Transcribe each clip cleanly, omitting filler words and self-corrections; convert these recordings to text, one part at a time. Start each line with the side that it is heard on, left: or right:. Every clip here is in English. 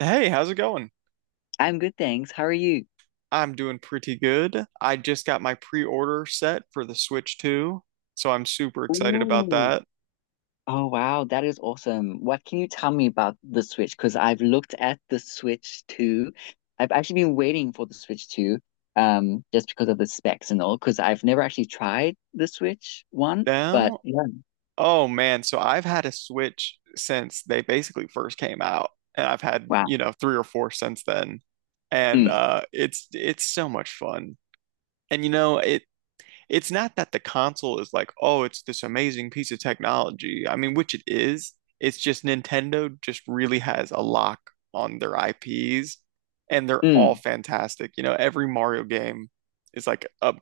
right: Hey, how's it going?
left: I'm good, thanks. How are you?
right: I'm doing pretty good. I just got my pre-order set for the Switch 2, so I'm super excited about
left: Ooh.
right: that.
left: Oh, wow. That is awesome. What can you tell me about the Switch? Because I've looked at the Switch 2. I've actually been waiting for the Switch 2, just because of the specs and all, because I've never actually tried the Switch 1. But
right: Now,
left: yeah,
right: oh man, so I've had a Switch since they basically first came out, and I've had, you
left: wow.
right: know, three or four since then. And
left: Mm,
right: it's so much fun. And you know, it's not that the console is like, oh, it's this amazing piece of technology. I mean, which it is. It's just Nintendo just really has a lock on their IPs and they're all
left: mm,
right: fantastic. You know, every Mario game is like a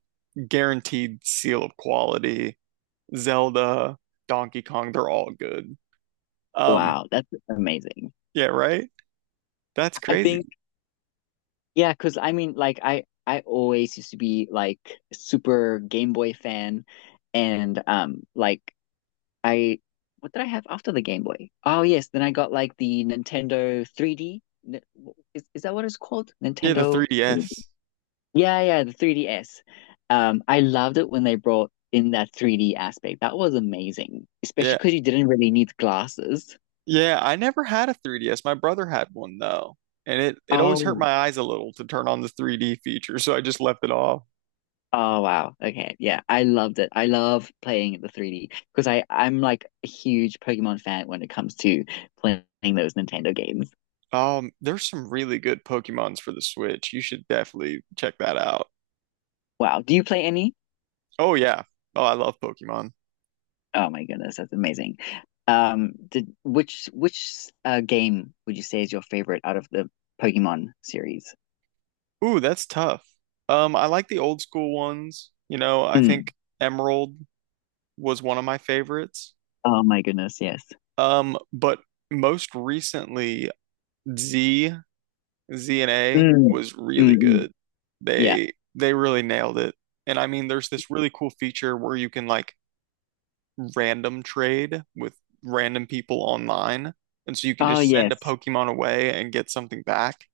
right: guaranteed seal of quality. Zelda, Donkey Kong, they're all good. Um,
left: wow. That's amazing.
right: yeah, right? That's
left: I think,
right: crazy.
left: yeah, because I always used to be like super Game Boy fan. And like I what did I have after the Game Boy? Oh yes, then I got like the Nintendo 3D. Is that what it's called?
right: Yeah, the
left: Nintendo.
right: 3DS.
left: Yeah, yeah, the 3DS. I loved it when they brought in that 3D aspect. That was amazing, especially
right: Yeah,
left: because you didn't really need glasses.
right: Yeah, I never had a 3DS. My brother had one though, and it always hurt
left: Oh,
right: my eyes a little to turn on the 3D feature, so I just left it off.
left: oh wow. Okay, yeah, I loved it. I love playing the 3D because I'm like a huge Pokemon fan when it comes to playing those Nintendo games.
right: There's some really good Pokemons for the Switch. You should definitely check that out.
left: Wow, do you play any?
right: Oh yeah. Oh, I love Pokemon.
left: Oh my goodness, that's amazing. Did which game would you say is your favorite out of the Pokemon series?
right: Ooh, that's tough. I like the old school ones. You know, I
left: Mm.
right: think Emerald was one of my favorites.
left: Oh my goodness, yes.
right: But most recently, Z Z and A
left: Mm.
right: was
left: Mm,
right: really
left: mm.
right: good.
left: Yeah.
right: They really nailed it. And I mean, there's this really cool feature where you can like random trade with random people online. And so you can
left: Oh
right: just send a
left: yes.
right: Pokemon away and get something back.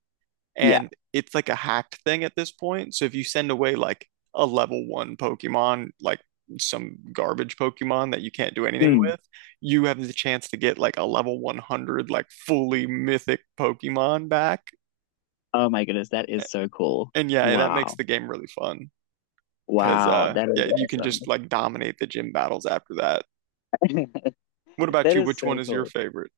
left: Yeah.
right: And it's like a hacked thing at this point. So if you send away like a level one Pokemon, like some garbage Pokemon that you can't do anything
left: Mm.
right: with, you have the chance to get like a level 100, like fully mythic Pokemon back.
left: Oh my goodness, that is so cool.
right: And yeah, that makes
left: Wow.
right: the game really fun because
left: Wow, that
right: yeah,
left: is
right: you can
left: awesome.
right: just like dominate the gym battles after that. What about
left: That
right: you?
left: is
right: Which
left: so
right: one is your
left: cool.
right: favorite?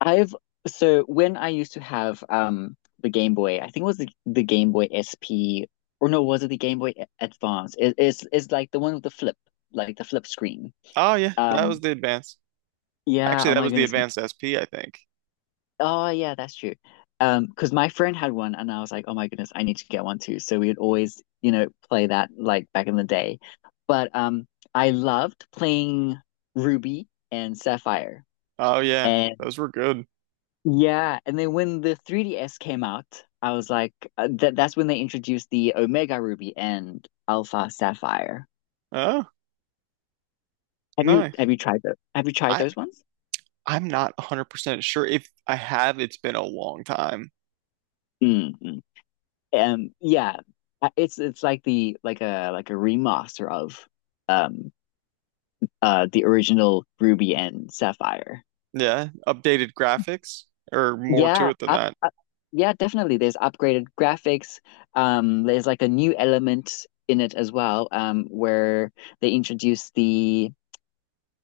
left: I've so when I used to have the Game Boy, I think it was the Game Boy SP or no, was it the Game Boy Advance? It's like the one with the flip, like the flip screen.
right: Oh yeah, that was
left: Um
right: the advanced.
left: yeah,
right: Actually,
left: oh
right: that
left: my
right: was the
left: goodness.
right: advanced SP, I think.
left: Oh yeah, that's true. Because my friend had one and I was like, oh my goodness, I need to get one too. So we would always, you know, play that like back in the day. But I loved playing Ruby and Sapphire.
right: Oh yeah,
left: And.
right: those were good.
left: Yeah, and then when the 3DS came out, I was like, that's when they introduced the Omega Ruby and Alpha Sapphire.
right: Oh, nice.
left: Have you tried those? Have you tried
right: I
left: those ones?
right: I'm not 100% sure if I have. It's been a long time.
left: Mm, mm. Yeah. It's like the like a remaster of um the original Ruby and Sapphire.
right: Yeah, updated graphics or more to
left: Yeah,
right: it than
left: up,
right: that.
left: up, yeah, definitely. There's upgraded graphics. There's like a new element in it as well. Where they introduce the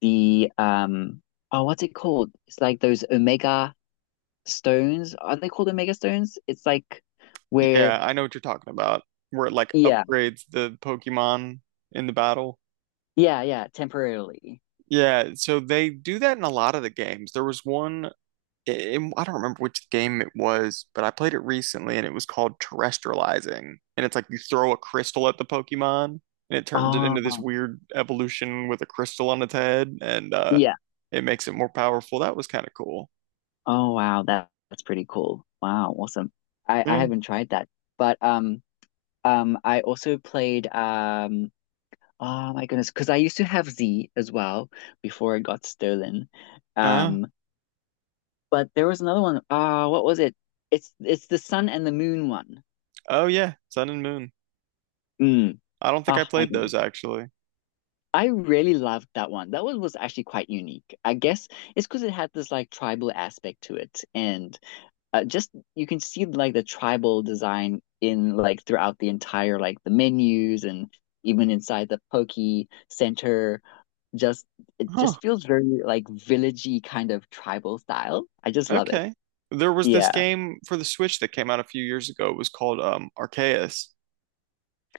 left: the um oh what's it called? It's like those Omega stones. Are they called Omega stones? It's like where,
right: Yeah, I know what you're talking about. Where it like
left: yeah,
right: upgrades the Pokemon in the battle.
left: yeah, yeah, temporarily.
right: Yeah, so they do that in a lot of the games. There was one, don't remember which game it was, but I played it recently and it was called terrestrializing. And it's like you throw a crystal at the Pokemon and it turns it into this
left: Oh
right: weird evolution with a crystal on its head and
left: yeah.
right: it makes it more powerful. That was kind of cool.
left: Oh wow, that's pretty cool. Wow, awesome. I
right: Yeah.
left: haven't tried that. But I also played oh my goodness, because I used to have Z as well before it got stolen.
right: Uh,
left: Um, but there was another one. Ah, what was it? It's the sun and the moon one.
right: oh yeah, Sun and Moon.
left: Mm.
right: I don't think
left: Oh
right: I
left: my
right: played those
left: goodness.
right: actually.
left: I really loved that one. That one was actually quite unique. I guess it's because it had this like tribal aspect to it. And just you can see like the tribal design in like throughout the entire like the menus and even inside the Poke Center. Just it
right: Huh.
left: just feels very like villagey kind of tribal style. I just love it.
right: Okay. There was this
left: Yeah.
right: game for the Switch that came out a few years ago. It was called Arceus.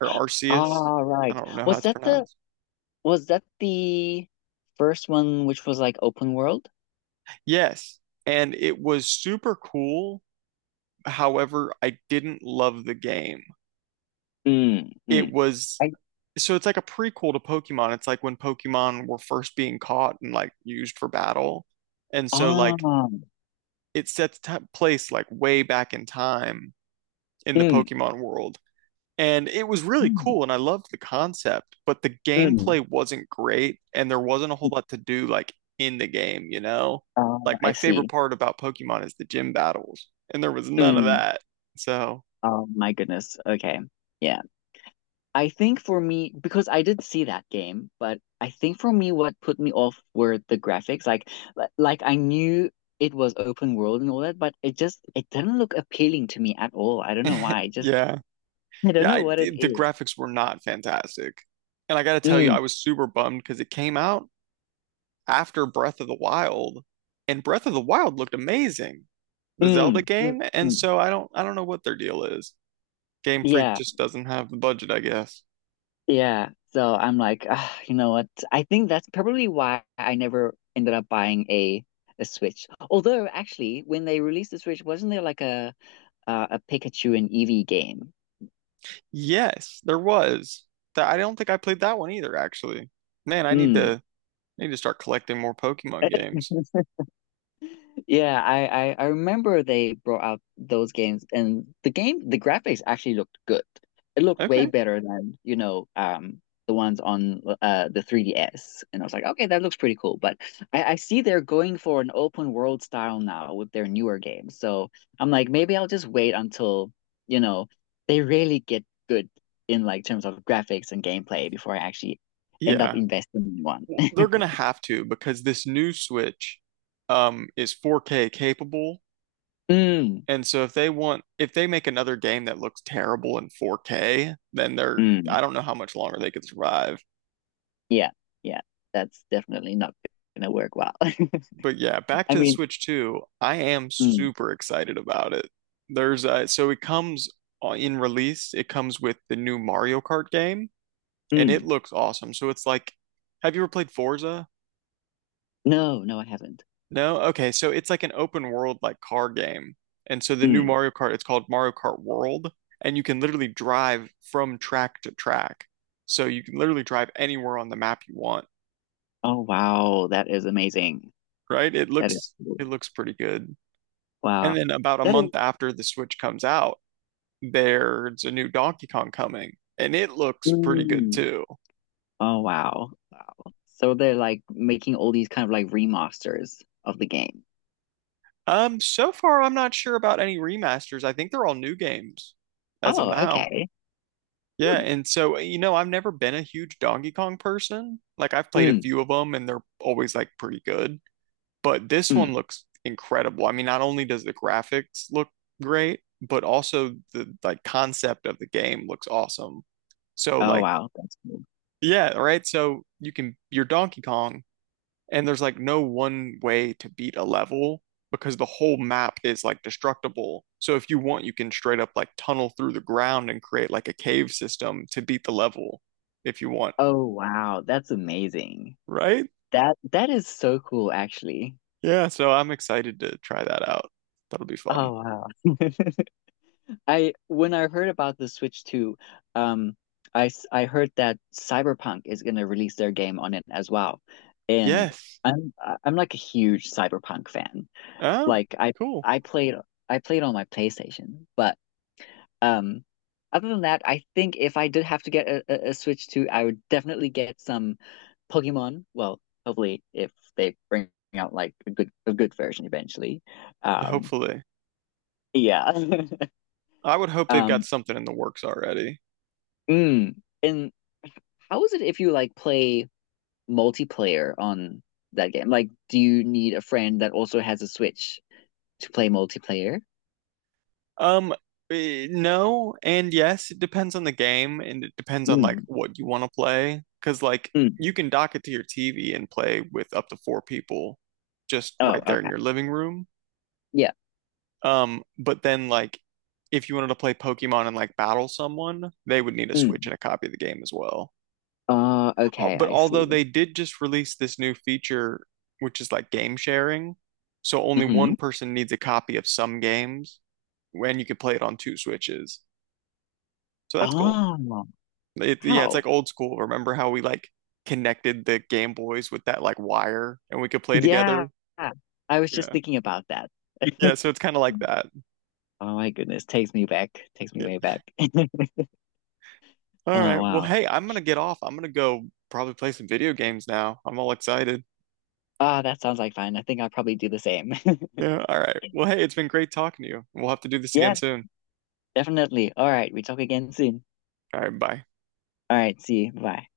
right: Or Arceus.
left: All
right: I
left: right.
right: don't know how
left: Was
right: it's
left: that the
right: pronounced.
left: was that the first one which was like open world?
right: Yes, and it was super cool. However, I didn't love the game.
left: Mm,
right: It
left: mm.
right: was So it's like a prequel to Pokemon. It's like when Pokemon were first being caught and like used for battle. And so like
left: Ah,
right: it sets t place like way back in time in the
left: mm,
right: Pokemon world. And it was really
left: mm,
right: cool, and I loved the concept, but the
left: mm.
right: gameplay wasn't great, and there wasn't a whole lot to do like in the game, you know? Like my
left: I
right: favorite
left: see.
right: part about Pokemon is the gym battles, and there was none of
left: Mm.
right: that. So,
left: Oh my goodness. Okay. Yeah. I think for me, because I did see that game, but I think for me, what put me off were the graphics. Like, like I knew it was open world and all that, but it just it didn't look appealing to me at all. I don't know why. I just
right: yeah.
left: I don't
right: Yeah, I,
left: know what it
right: the
left: is.
right: graphics were not fantastic. And I gotta tell you, I
left: Mm,
right: was super bummed because it came out after Breath of the Wild, and Breath of the Wild looked amazing, the Zelda
left: mm, mm,
right: game, and
left: mm.
right: so I don't know what their deal is. Game Freak
left: Yeah.
right: just doesn't have the budget, I guess.
left: Yeah. So I'm like, ah, you know what? I think that's probably why I never ended up buying a Switch. Although actually, when they released the Switch, wasn't there like a Pikachu and Eevee game?
right: Yes, there was. That I don't think I played that one either, actually. Man,
left: Mm.
right: I need to start collecting more Pokemon games.
left: Yeah, I remember they brought out those games, and the graphics actually looked good. It looked way
right: Okay.
left: better than, the ones on the 3DS. And I was like, okay, that looks pretty cool. But I see they're going for an open world style now with their newer games. So I'm like, maybe I'll just wait until, you know, they really get good in like terms of graphics and gameplay before I actually end up
right: Yeah.
left: investing in one.
right: They're gonna have to because this new Switch is 4K capable.
left: Mm,
right: And so if they want if they make another game that looks terrible in 4K, then they're. I
left: mm.
right: don't know how much longer they could survive.
left: Yeah, yeah, that's definitely not gonna work well.
right: But yeah, back
left: I
right: to the
left: mean,
right: Switch 2. I am
left: mm,
right: super excited about it. There's so it comes in release, it comes with the new Mario Kart game, and it
left: mm,
right: looks awesome. So it's like, have you ever played Forza?
left: no, no, I haven't.
right: No? Okay, so it's like an open world like car game. And so the new
left: Mm.
right: Mario Kart, it's called Mario Kart World, and you can literally drive from track to track. So you can literally drive anywhere on the map you want,
left: Oh wow, that is amazing.
right: right?
left: That is cool.
right: It looks pretty good. And
left: Wow,
right: then about a
left: that is.
right: month after the Switch comes out, there's a new Donkey Kong coming, and it looks pretty good
left: Mm.
right: too.
left: Oh wow, wow. So they're like making all these kind of like remasters of the game.
right: So far, I'm not sure about any remasters. I think they're all new games as of
left: Oh,
right: now.
left: okay.
right: Yeah,
left: Hmm.
right: and so, you know, I've never been a huge Donkey Kong person. Like, I've played a
left: Mm,
right: few of them, and they're always like pretty good. But this one
left: mm.
right: looks incredible. I mean, not only does the graphics look great, but also the like concept of the game looks awesome. So,
left: Oh
right: like,
left: wow, that's cool.
right: yeah, right. So you can, you're Donkey Kong and there's like no one way to beat a level because the whole map is like destructible. So if you want, you can straight up like tunnel through the ground and create like a cave system to beat the level if you want,
left: Oh wow, that's amazing.
right: right?
left: That is so cool, actually.
right: Yeah, so I'm excited to try that out. That'll be fun.
left: Oh wow. I when I heard about the Switch 2, um, I heard that Cyberpunk is going to release their game on it as well. And
right: Yes.
left: I'm I'm like a huge Cyberpunk fan.
right: Oh,
left: Like
right: cool.
left: I played I played on my PlayStation, but um other than that, I think if I did have to get a Switch 2, I would definitely get some Pokemon. Well, hopefully if they bring out like a good version eventually. Um
right: Hopefully.
left: yeah.
right: I would hope they've got
left: Um
right: something in the works already.
left: mm. And how is it if you like play multiplayer on that game? Like, do you need a friend that also has a Switch to play multiplayer?
right: Um, eh, no and yes, it depends on the game and it depends on like
left: Mm.
right: what you want to play. Because like
left: Mm.
right: you can dock it to your TV and play with up to 4 people just
left: Oh,
right: right there in
left: okay.
right: your living room.
left: Yeah.
right: But then like if you wanted to play Pokemon and like battle someone, they would need a Switch and
left: Mm.
right: a copy of the game as well.
left: Okay,
right: But
left: I
right: although
left: see.
right: they did just release this new feature, which is like game sharing, so only one
left: Mm-hmm.
right: person needs a copy of some games, when you can play it on 2 Switches. So that's cool.
left: Oh,
right: It, yeah, it's
left: wow.
right: like old school. Remember how we like connected the Game Boys with that like wire and we could play
left: Yeah.
right: together?
left: I was just
right: Yeah.
left: thinking about that.
right: Yeah, so it's kind of like that.
left: Oh my goodness, takes me back, takes me
right: Yeah.
left: way back.
right: All
left: Oh
right: right. Well,
left: wow.
right: hey, I'm gonna get off. I'm gonna go probably play some video games now. I'm all excited.
left: Ah, that sounds like fun. I think I'll probably do the same.
right: Yeah. All right. Well, hey, it's been great talking to you. We'll have to do this again
left: Yeah,
right: soon.
left: definitely. All right, we talk again soon.
right: All right, bye.
left: All right, see you. Bye.